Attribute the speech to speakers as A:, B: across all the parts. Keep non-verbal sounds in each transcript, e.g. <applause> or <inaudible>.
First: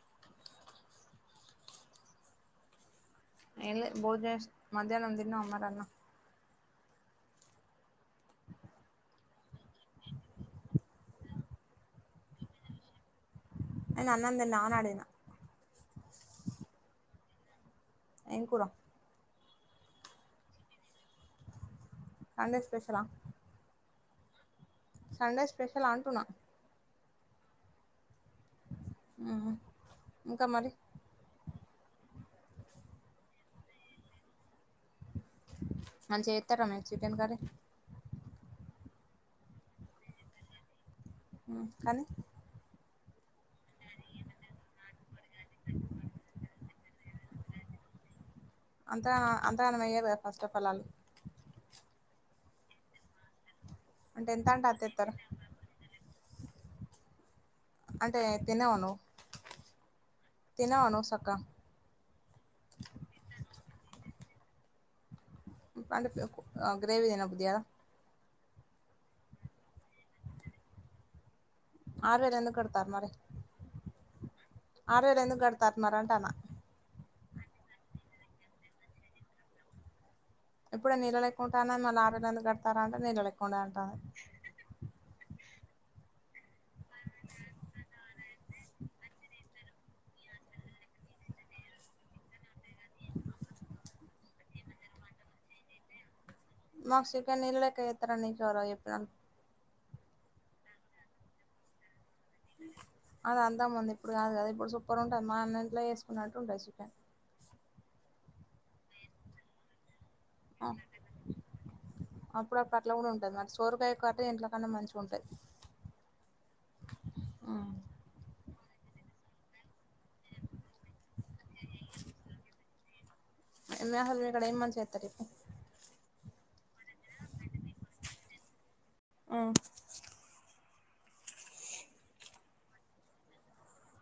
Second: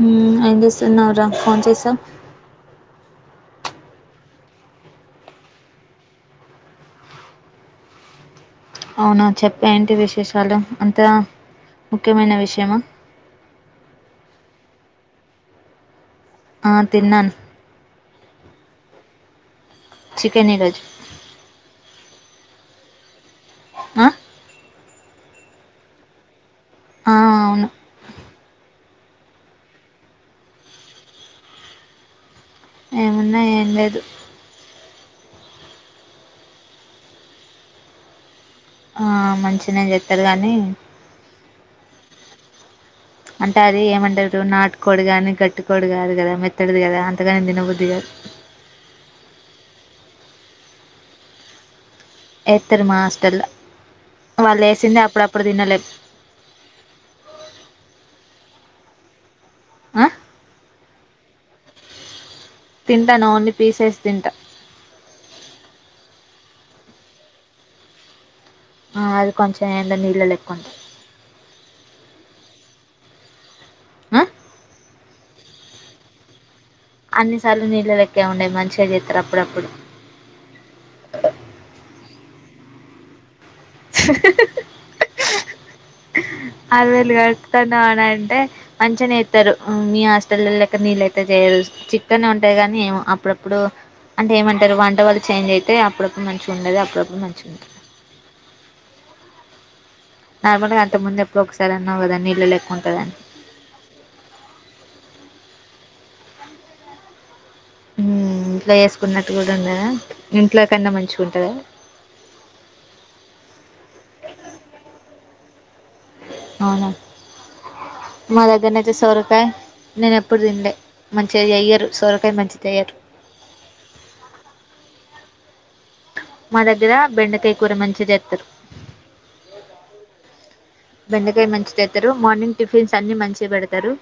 A: మ్మ్ ఎంచేస్తున్నావ్ రా ఫోన్ చేసావ్
B: ఎమ్లే బూ చేస్ మధ్యానం తిన్నావా మరి అన్నం
A: అవునా చెప్ ఏంటి విశేషాలు అంతేనా ముఖ్యమైన విషయమా
B: నేను అన్నం తిన్నావా అని అడిగినా
A: ఆ తిన్నాన్
B: ఏం కూర
A: చికెన్ ఇరోజు
B: సండే స్పెషలా
A: ఆ
B: సండే స్పెషల్ అంటున్నా
A: ఆ అవును
B: మ్మ్ హ్మ్ ఇంకా మరి
A: ఏమున్నాయ్ ఏం లేదు
B: అని చేత్తారా మే చికెన్ కర్రీ
A: ఆ మంచిదని చెప్పారు కానీ
B: మ్మ్ కానీ
A: అంటే అది ఏమంటారు నాటుకోడి గాని గట్టికోడి కాదు కదా మెత్తడిది కదా అంతగాను తినబుద్ధిగాదు
B: అంతా అంతగానమెయ్యరు కదా ఫస్ట్ ఆఫ్ ఆల్ ఆళ్ళు
A: ఎత్తరు మా ఆస్టల్లో
B: అంటే ఎంత
A: వాళ్ళు
B: అంటే అంత
A: వేసింది
B: ఎత్తారు
A: అప్పుడప్పుడు తినేల్లేదు
B: అంటే తినవ నువు
A: ఆ?
B: తినవ నువు సక్కగా
A: తింటాను ఓన్లీ పీసేస్ తింటా
B: పండ్ ఉక్ గ్రేవీ అయినా బుద్ జేయాల
A: అది కొంచెం ఏంటో నీళ్ళలేక్కుంటది
B: ఆరువేలు ఎందుకు కడతారు మరి
A: ఆ
B: ఆరువేలు ఎందుకు కడతారు మీరు అంటాన్నా
A: అన్ని సార్లు నీళ్ళలెక్కే ఉండదు మంచిగా చేత్తారు అప్పుడప్పుడు
B: ఇప్పుడే నీళ్ళలేక్కుంటా అన్నది మళ్ళా ఆరువేలు ఎందుకు కడతార అంటే నీళ్ళలెక్కా ఉండదు అంటాంది
A: ఆరువేలు కడతాన్నానంటే మంచిగనే ఇత్తారు మీ హాస్టల్లోలెక్క మీ లెక్క చేయ చికెన్ ఉంటాయి గానీ అప్పుడప్పుడు అంటే ఏమంటారు వంట వాళ్ళు చేంజ్ అయితే అప్పుడు
B: మాకు షికెన్ నీళ్ల లెక్క ఎత్తరు అని నీకెవరో చెప్పినం
A: నార్మల్గా అంత ముందు ఎప్పుడు ఒకసారి అన్నావు కద
B: అద అంతాక ముందు ఇప్పుడు కాదు కద ఇప్పుడు సూపర్ ఉంటది మా అన్న అప్లై ఎసుకున్నట్టు ఉంటయి చికెన్
A: ఉ ఇంట్లో చేసుకున్నట్టు కూడా ఉండదా ఇంట్లో కన్నా మంచిగా ఉంటదా
B: అప్పుడు అప్పుడు అట్లా కూడా ఉంటది మరి సోరకాయ కాటి ఇంట్ల కన్నా మంచిగా ఉంటయ్
A: అవున నా దగ్గరనైతే సొర కాయ్ నేను ఎప్పుడు తిినలే మంచిగా ఎయ్యరు సోరకాయ మంచి చేయ్యరు
B: ఎన్న హల్మిడ అక్కడ ఏం మంచిగా ఎప్పు
A: మా దగ్గర బెండకాయ కూర మంచి చెత్తారు బెండకాయ మంచిగ చెతరు మార్నింగ్ టిఫిన్స్ అన్ని మంచిగ పెడతారు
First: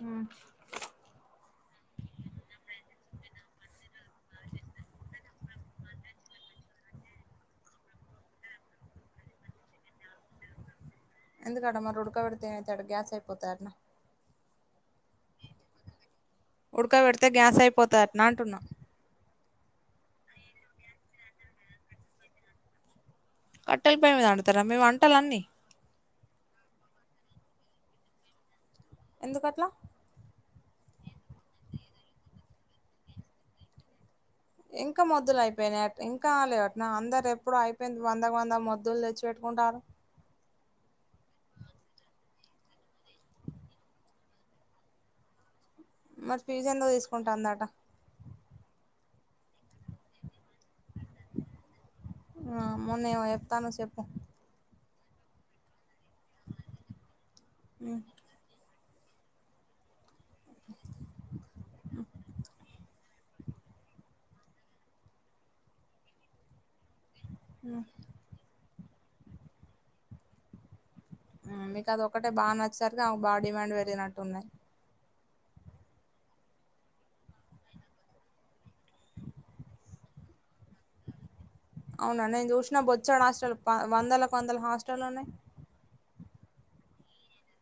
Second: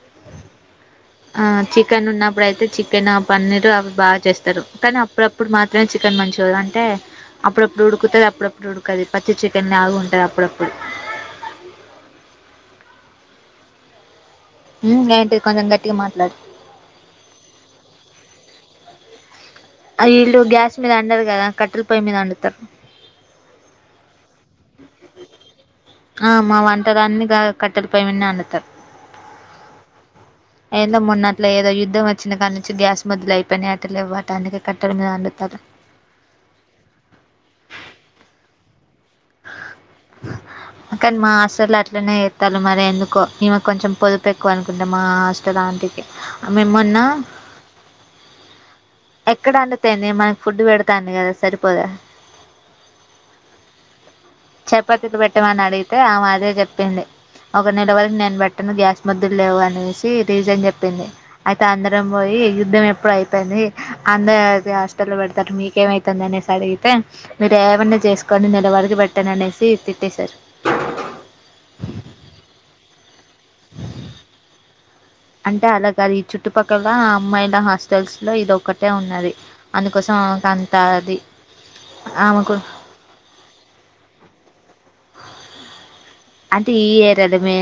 B: ఆ
A: ఆ చికెన్ ఉన్నప్పుడు అయితే చికెన్ పన్నీర్ అవి బాగా చేస్తారు కానీ అప్పుడప్పుడు మాత్రమే చికెన్ మంచి అంటే అప్పుడప్పుడు ఉడుకుతది అప్పుడప్పుడు ఉడుకది పచ్చి చికెన్ లా గుంట అప్పుడప్పుడు
B: ఎందుకడ మరి ఉడకబెడితే ఏమవుతాడ గ్యాస్ అయిపోతాడంటనా
A: ఉమ్ ఏంటి కొంచెం గట్టిగా మాట్లాడు
B: ఉడకబెడితే గ్యాస్ అయిపోతా అట్న అంటున్నా
A: ఈల్ళు గ్యాస్ మీద అండరు కదా కట్టెల పొయ్యే మీద అండుతారు
B: కట్టెల పోయ మీద అండుతారా మీ వంటలన్నీ
A: ఆ మా వంటలన్ని గా కట్టెల పొయి మీదనే అండుతారు
B: ఎందుకట్ల
A: ఏందో మొన్న అట్ల ఏదో యుద్ధం వచ్చిన కా నుంచి గ్యాస్ మొదలు అయిపోయి అంట లెవ్వం
B: ఇంకా మొద్దులు అయిపోయినాయి ఇంకాలె అట్న అందరు ఎప్పుడు అయిపోయింది వందకు వంద మొద్దులు తె
A: కానీ మా హాస్టల్లో అట్లనే తాలు మరేందుకో ఈమె కొంచెం పొదుపు ఎక్కువ అనుకుంటా మా హోటల్ ఆం టికి
B: మరి ఫీజు
A: మేం
B: ఎందుకు
A: మొన్న
B: తీసుకుంటాందట
A: ఎక్కడ అండుతేంది మనకి ఫుడ్ పెడత్
B: ఆ మొన్న చెప్తానవ్ చెప్పు
A: చెపాతిలు పెట్టమని అడిగితే ఆమదే చెప్పింది ఒక నెల వరకు నేను బెట్టను గ్యాస్ ముద్దులు లేవు అనేసి రీజన్ చెప్పింది అయితే అందరం పోయి యుద్ధం ఎప్పుడయితుంది అందే అది హాస్టల్లో పెడతారు మీకేమయితుంది అనేసి అడిగితే మీరు ఏమన్నా చేసుకొని నేను ఎవరికి బెట్టను అనేసి తిట్టేశారు
B: ఆమెకి బా డిమాండ్ పెరిగినట్టు ఉన్నయ్
A: అంటే అలా గాదు ఈ చుట్టుపక్కల అమ్మాయిల హాస్టల్స్ లో ఇదొకటే ఉన్నది అందు కొసం కంత అది
B: అవునా నేను
A: ఆమెకు
B: చూసిన బొచ్చాడు హాస్టల్ వందలకు వందల హాస్టల్ ఉన్నాయ్
A: అంటే ఈ ఇయర్ అంటె మే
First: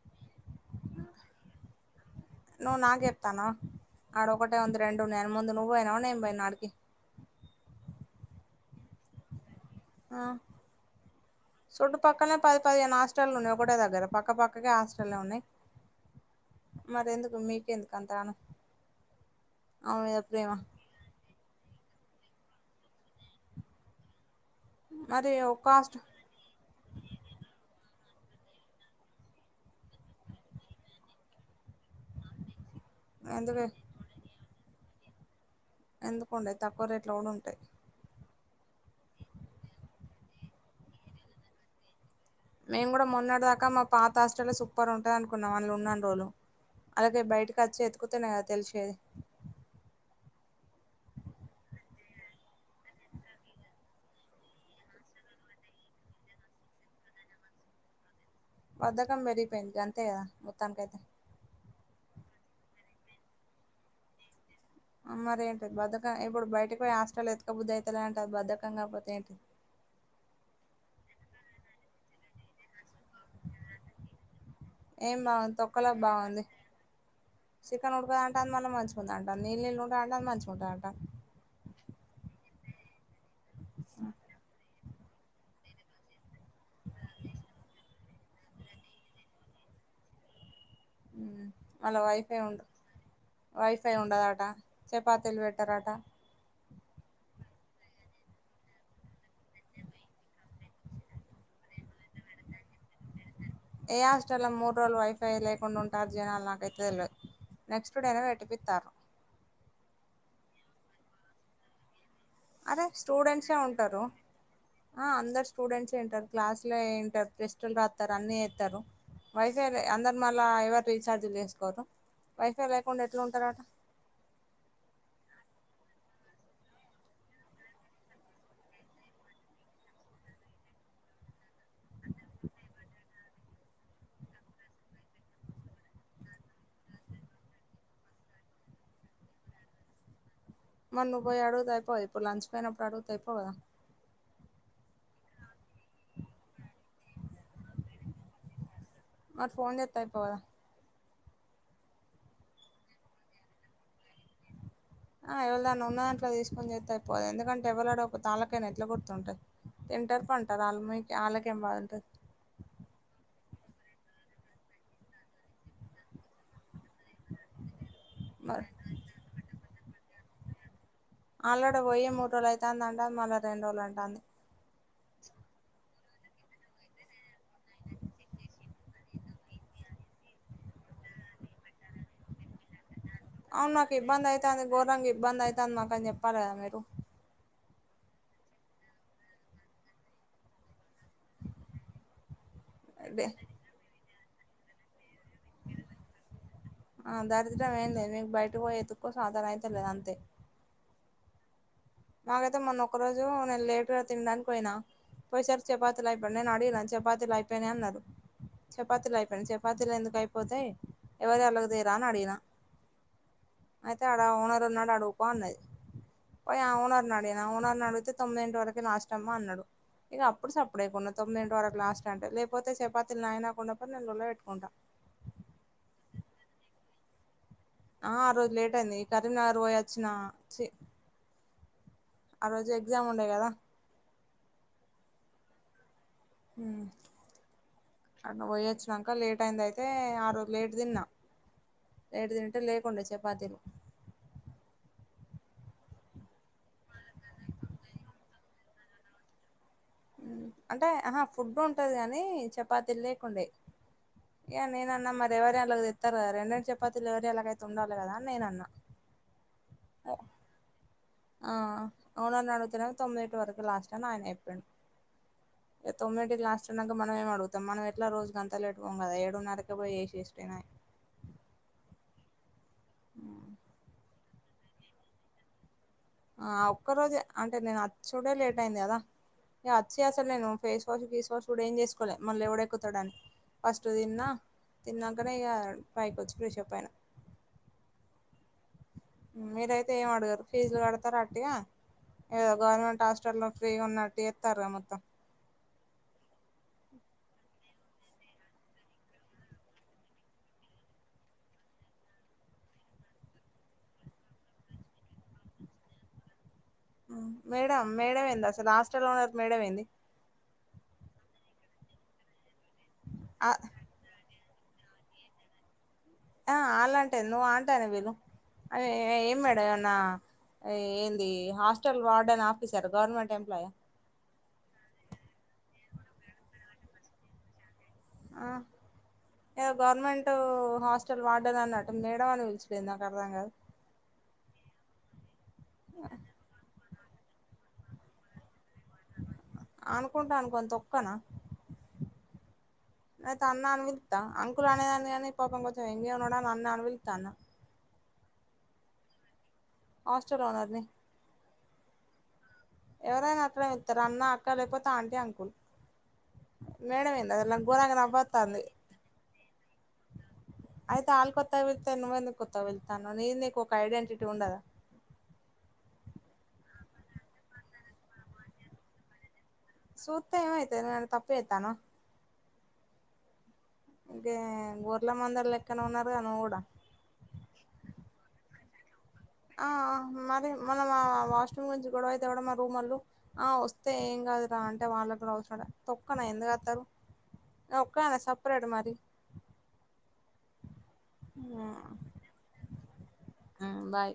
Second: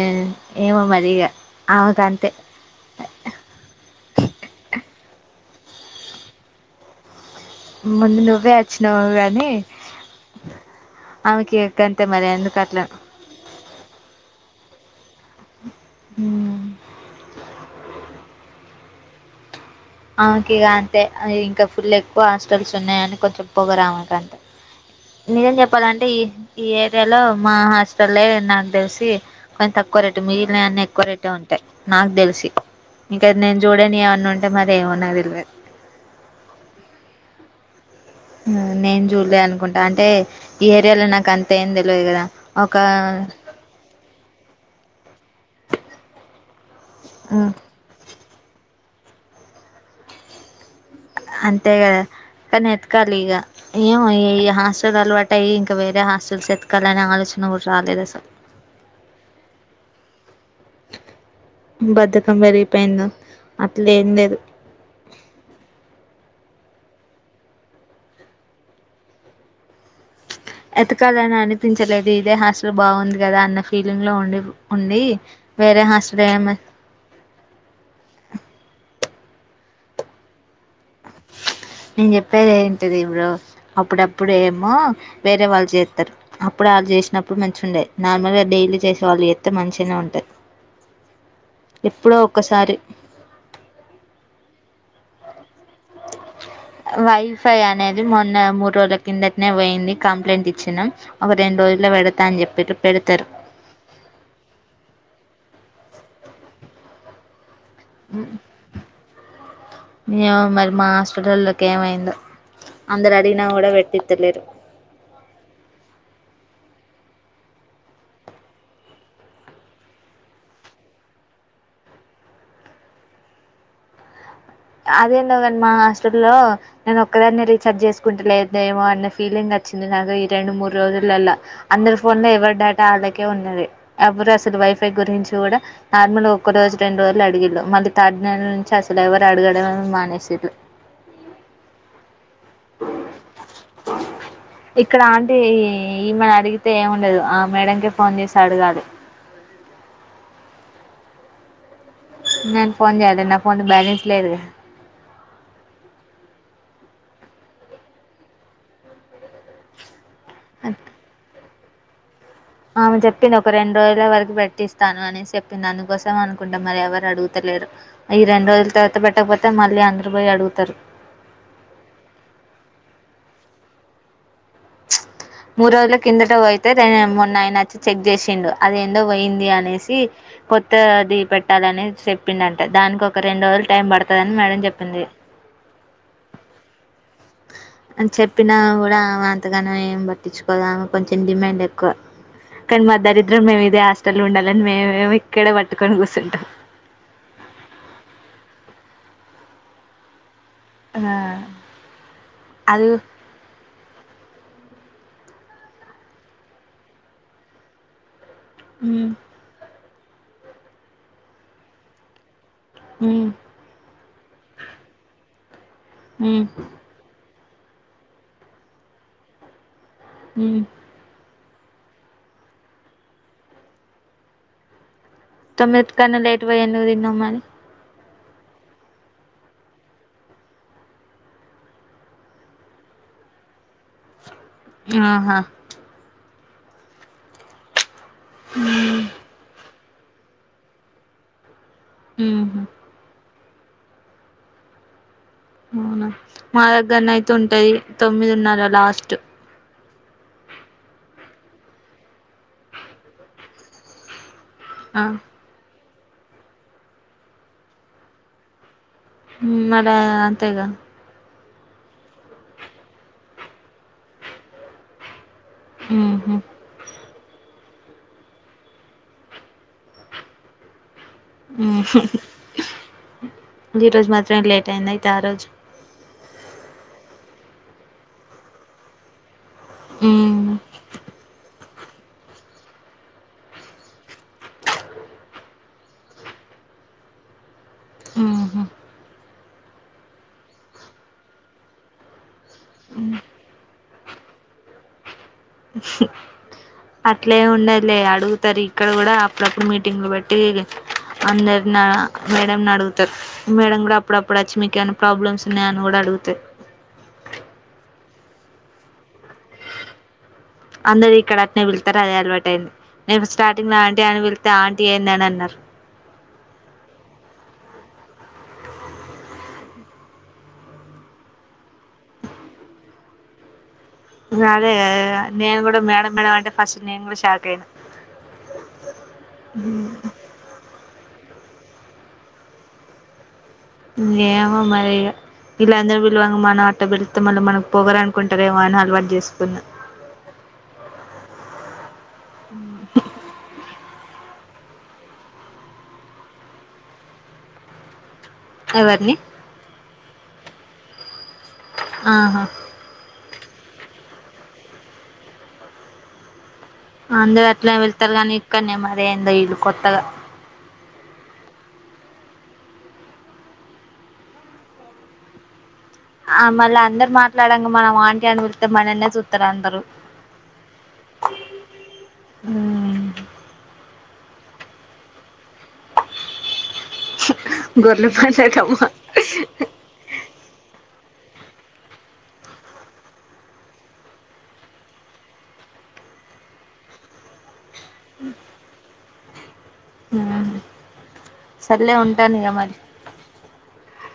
A: ఏమో మరిగ ఆమెకంతే
B: నువ్ నాకేప్తానా ఆడ ఒకటే ఉంది రెండు ఉన్నయ్ అని ముందు నువ్ పోయినావ నే పోయిన్నాడికి
A: ముందు నువ్వే అచ్చినవు గానీ
B: ఆ చుడ్డు
A: గంతే మరి
B: పక్కనే పది
A: ఎందుకు అట్లా
B: పదిహేను హాస్టళ్లు ఉన్నాయ్ ఒకటే దగ్గర పక్కపక్కకే హాస్టల్ ఉన్నాయ్ మరి ఎందుకు మీకెందుకు అంతాను
A: ఆమెకి ఇగ అంటే ఇంకా ఫుల్ ఎక్కువ హాస్టల్స్ ఉన్నాయని కొంచెం పోగరు ఆమెకు అంతే
B: మరి
A: నిజం
B: ఒక్క హాస్టల్
A: చెప్పాలంటే ఈ ఈ ఏరియాలో మా హస్ ఇడ లే నాకు తెలిసి కొంచెం తక్కువ రేటు మిగిలినే అన్న ఎక్కువ రేటే ఉంటాయి నాకు తెలిసి ఇంకా నేను
B: ఎందుకు
A: చూడని ఏమన్నా ఉంటే మరి ఏమన్నదిల్
B: ఎందుకుండే తక్కువ రేట్లు కూడ ఉంటాయి
A: నేను చూడలే అనుకుంటా అంటే ఈ ఏరియాలో నాకు అంత ఏం తెలియదు కదా
B: మేము కూడా
A: ఒక
B: మొన్నడదాక మా పాత హాస్ట సూపర్ ఉంటుంది అనుకున్నాం వాళ్ళు ఉన్నాను రోజు అలాగే బయటకి వచ్చి ఎతుకుతునే కదా తెలిసేది
A: అంతే కదా కానీ ఎతకాలి ఇక ఏమో ఈ హాస్టల్ అలవాటు అయ్యి ఇంకా వేరే హాస్టల్స్ ఎతకాలిని ఆలోచన రు రాలేదు అసలు
B: బద్దకం పెరిగిపోయింది అంతే కదా మొత్తానికయితే
A: బద్దకం పెరిగిపోయింద అట్లే ఏం లేదు
B: మరి ఏంటి బద్దకం ఇప్పుడు బయటకి పోయి హాస్టల్ వెతుక బుద్ది అవుతలే అంటే అది బద్ధకం కాకపోతే ఏంటి
A: ఎతకాలని అనిపించలేదు ఇదే హాస్టల్ బాగుంది కదా అన్న ఫీలింగ్లో ఉండి ఉండి
B: ఏం బాగుంది
A: వేరే
B: తొక్కలో
A: హస్
B: బాగుంది చికెన్ ఉడకద అంట అది మన మంచిి ఉందా అంట నళ్ళ నళ్ుంటా అంట అ మింటుందంట
A: నేను చెప్పేది ఏంటిది బ్రో ఇప్పుడు అప్పుడప్పుడు ఏమో వేరే వాళ్ళు చేస్తారు అప్పుడు వాళ్ళు చేసినప్పుడు మంచి ఉండేయి నార్మల్ గా డైలీ చేసే వాళ్ళు చెస్తతే మంచిగా ఉంటయి
B: అలా వైఫై ఉ వైఫై ఉండదట చెప్ పాతెల్ పెట్టరంట
A: వైఫై అనేది మొన్న మూడు రోజుల కిందటనే పోయింది కంప్లైంట్ ఇచ్చినాం ఒక రెండు రు రోజుల పెడతా అని చెప్పిరు పెడతారు
B: ఏ హాస్టల్లో మూడు రోజులు వైఫై లేకుండ ఉంటారు జనాలు నాకైతే తెలిదు నెక్స్ట్ డేనే పెట్టిపితారు
A: ఏమో మరి మా హాస్టల్లటోల్లోకి ఏమైందో
B: అరే
A: అందరు అడిగినా
B: స్టూడెంట్సే
A: కూడా
B: ఉంటారు
A: పెట్టిత్తలేరు
B: ఆ అందరు స్టూడెంట్సే ఉంటారు క్లాస్ లో ప్రస్టలు రాస్తారు అన్ని వేస్తారు వైఫెలే అందరు మళ్ళా ఎవరు రీఛార్జీలు చేసుకోరు వైఫై లేకుండ ఎట్లా ఉంటారట
A: అదేందో గాని మా హాస్టల్ లో నేను ఒక్కదాని రీఛార్జ్ చేసుకుంట లేదేమో అన్న ఫీలింగ్ అ వచ్చింది నాకు ఈ రెండు మూడు రోజుల అందరు ఫోన్ లో ఎవరి డేటా ఆళ్కే ఉన్నది ఎవరు అసలు వైఫై గురించి కూడ నార్మల్గా ఒక్క రోజు రెండు రోజులు అడిగిళ్ మళ్ళ థర్డ్ డె నుంచి అసలు ఎవ ఇ అడగడమె మానేసిట్లు
B: మరి నువ్వు పోయి అడుగుతే అయిపోవు ఇప్పుడు లంచ్ పోయినప్పుడు అడుగుతే అయిపోవు కదా
A: ఇక్కడ అంటే ఈమని అడిగితే ఏమి ఉండదు ఆ మేడకే ఫోన్ చేసి అడగాలి
B: మరి ఫోన్. చేత్త పోల
A: నేను ఫోన్ చేయలే నా ఫోన్ బ్యాలెన్స్ లేదు
B: ఆ ఎవరి దైన్ని ఉన్న అట్ల తీసుకొని చేస్త అయిపోతుదు ఎందుకంటే ఎవరుడో ఒక ఆళ్ళకైనా ఎట్లా కుర్తుంటాయి తింటర్పు పంటారు వాళ్మ వాళ్ళకేం బాగు ఉంటది
A: ఆమె చెప్పింది ఒక రెండు రోజుల వరకు పెట్టిస్తాను అనేసి చెప్పింది దందుకోసం అనుకుంటాం మరి ఎవరు అడుగుతలేరు ఈ రెండు
B: మరి
A: రోజుల తర్వాత పెట్టకపోతే మళ్ళీ అందరుూ పోయి అడుగుతరు
B: అళ్లో పోయయి మూడు రోజులు అవుతుంది అంట మళ్ళీ రెండు రోజులు అంటాంది
A: మూడు రోజుల కిందట పోయితే మొన్న ఆయన వచ్చి చెక్ చేసిండు అదేందో పోయింది అనేసి కొత్త అది పెట్టాలని చెప్పింది అంట దానికి ఒక రెండు రోజులు
B: అవున్
A: టైం
B: మాకు
A: పడుతుందని
B: ఇబ్బందయితా
A: మేడం చెప్పింది
B: గోరంగ ఇబ్బంది అయితే మాకా చెప్పాల మరు
A: అని చెప్పినా కూడ ఆమె అంతగానం ఏం పట్టించుకోదామె కొంచెం డిమాండ్ ఎక్కువ కానీ మా
B: డే
A: దరిద్రం మేము ఇదే హాటల్ ఉండాలిని మేమేమీ
B: ఆ దరిద్రం ఏందే మీకు బయటపోయి ఎ తుకో శాతనయితలేదు అంతే
A: ఆ
B: నాకైతే మొన్న
A: అది
B: ఒక రోజు నేను లేట్గా తినడానికి పోయినా పోయిసారి చపాతీలు అయిపోయాయి నేను అడిగను చపాతీలు అయిపోయినాయి అన్నారు
A: మ్మ్
B: చపాతీలు అయిపోయినాయి చపా తీలు ఎందుకు అయిపోతాయి ఎవరి అలాగదేరా అని అడిగిన
A: మ్మ్
B: అయితే అడ ఓనరు ఉన్నాడు అడుగుపో అన్నది
A: ఉమ్మ్
B: పోయి ఆ ఓనర్ని అడిగిన ఓనర్ని అడిగితే తొమ్మిది ఇంటి వరకే లస్ట్ అమ్మ అన్నాడు ఇకప్పుడు
A: మ్మ్
B: సప్పుడు చేయకుం తొమ్మిదింటి వరకు లాస్ట్ అంటే లేకపోతే చపాతీలు నాయి నాకుండకపోతే నేను లొల్లే పెట్టుకుంటా
A: తోమ్మిది కన్న లేట్‌ పోయి ఎందుకు తిన్నావ్ మరి
B: ఆ ఆరోజు లేట్ అయింది ఈ కరీంనగర్ పోయి వచ్చిన చి ఆరోజు ఎగ్జామ్ ఉండే కదా
A: ఆహా
B: ఉమ్మ్ అడ్న పోయి వచ్చినంక లేట్ అయింది అయి తే ఆరోజు లేటు తిన్నా లేటు తింనింటే
A: మ్మ్
B: లేకుండే చపాతీలు
A: అవునా మా దగ్గరన అయితే ఉంటాయి తొమ్మిదిన్నారా లాస్ట్
B: ఉమ్మ్ అంటే ఆహా ఫుడ్ ఉంటది కానీ చపాతీలు లేకుండే ఇక
A: ఆ
B: నేనన్నా మరి ఎవరియి అలకు తిత్తారు కదా రెండ్రెండు చపాతీలు ఎవరియి అలాకైతే ఉండాలి కదా అని నేనన్నా
A: మరి అంతేగా
B: ఆ ఓనర్ని అడిగితేనేమో తొమ్మిదిటి వరకు లాస్ట్ అని ఆయన చెప్పిండు ఇగ
A: మ్మ్
B: తొమ్మిదింటికి లాస్ట్ అనంకా మనం ఏం అడుగుతాం మనం ఎట్లా రోజు గంతా లేట్ పోము కదా ఏడున్నరకే పోయి ఏసేస్తిన
A: ఈరోజు మాత్రమే లేట్ అయిందా అయితే ఆరోజు
B: ఆ ఒక్క రోజే అంటే నేను వచ్చుడే లేట్ అయింది కదా ఇగ అచ్చి అసలు
A: మ్మ్
B: నేను ఫేస్ వాష్ గిస్ వాష్ కూడా ఏం చేసు కోలే మళ్ళీ ఎవడెక్కుతాడాని ఫస్ట్ తిన్న తిన్నాకనే ఇగ పైకొచ్చి ఫ్రెష్అప్ అయిన
A: మ్మ్ఉహ్మ్
B: మీరైతే ఏం అడగరు ఫీజులు కడతారు అట్టిగ ఏదో గవర్నమెంట్ హాస్టల్లో ఫ్రీగా ఉన్న టితారే మొత్తం
A: అట్లే ఉండదులే అడుగుతారు ఇక్కడ కూడా అప్పుడప్పుడు మీటింగ్లు పెట్టి అందరినా మేడంని అడుగుతారు మేడం కూడా అప్పుడప్పుడు వచ్చి మీకు ఏమైనా ప్రాబ్లమ్స్ ఉన్నాయ అని కూడా అ అంతే
B: మేడం మేడమేంది అసలు హాస్టల్లో ఉండే
A: అందరు ఇక్కడ అట్నే పిలుస్తారు అదే అలవాటయింది నేను
B: ఆ
A: స్టార్టింగ్లో ఆంటీ అని పిలిస్తే ఆంటీ ఏంది అని అన్నారు
B: ఆ అలాంటే ఎంది నువ్వు ఆంటీ అనే పిలు అమే ఏం మేడం ఏమన్నా ఏంది hostel warden officer government employee
A: అదే కదా నేను కూడా మేడం మేడం అంటే ఫస్ట్ నేను కూడా షాక్ అయినా
B: ఆ ఏవో గవర్నమెంటు హాస్టెల్ వార్డె న్ అన్నట్టు మేడం అని పిలుచుడేంది నాకు అర్థం కాదు
A: ఏమో మరి ఇగ వీళ్ళందరూ పిలువముగా మనమట్ట పి తె మనం మన పొగరు అనుకుంటదేమో అని అలవాటు చేసుకున్నా
B: అనుకుంటే అనుకోని తొక్కనా నే ఐత అన్నా అన్ విలత్తా అన్ కుల్ అనేదాన్ని గాని పాపం కొంచె యెంగే ఉన్నడని అన్న అను విలుత్తాన్న
A: ఎవర్ని
B: హాస్టల్ ఓనర్ ని
A: ఆహా
B: ఎవరైనా అట్లే విలుత్తరు అన్న అక్క లేపోతే ఆంటీ అంకుల్ మేడం ఏంది
A: అందురు
B: అసలు నాకు
A: అట్లనే
B: ఘోరంగా
A: విలుత్తర్ గానీ
B: నవ్వొత్తాంది
A: ఇక్కడ్నే మరి ఏందో ఈల్లు కొత్తగ
B: అయితే ఆళ్ కొత్తగ విళ్తే నువ్వేందుక్ కొత్తగ విళుత్తాన్నవ్ నీది నీకు ఒక ఐడెంటిటి ఉండదా
A: ఆ మళ్ళ అందరు మాట్లాడంగ మనం ఆంటీ అని విళుత్తే మనల్నే చూ
B: సూత్తే ఏమైతది ను <unintelligible> తప్పే ఏత్తానవ
A: హూమ్
B: గే గొర్ల మందర్ లె
A: హు గొర్ల పందేటమ్మ
B: ఆ మరి మనం ఆ వాష్ చూయించు గొడవైతే ఉడా మా రూమోల్లు, ఆ వస్తే ఏం గాదురా అంటే వాళ్ళ గూడా ఒస్సలే తొక్కనా ఎందు. అత్తరు ఏ ఒక్కదానే సప్రేట్ మరి
A: ఊహు సర్లే ఉంటాను ఇగ మలి
B: ఊ బాయ్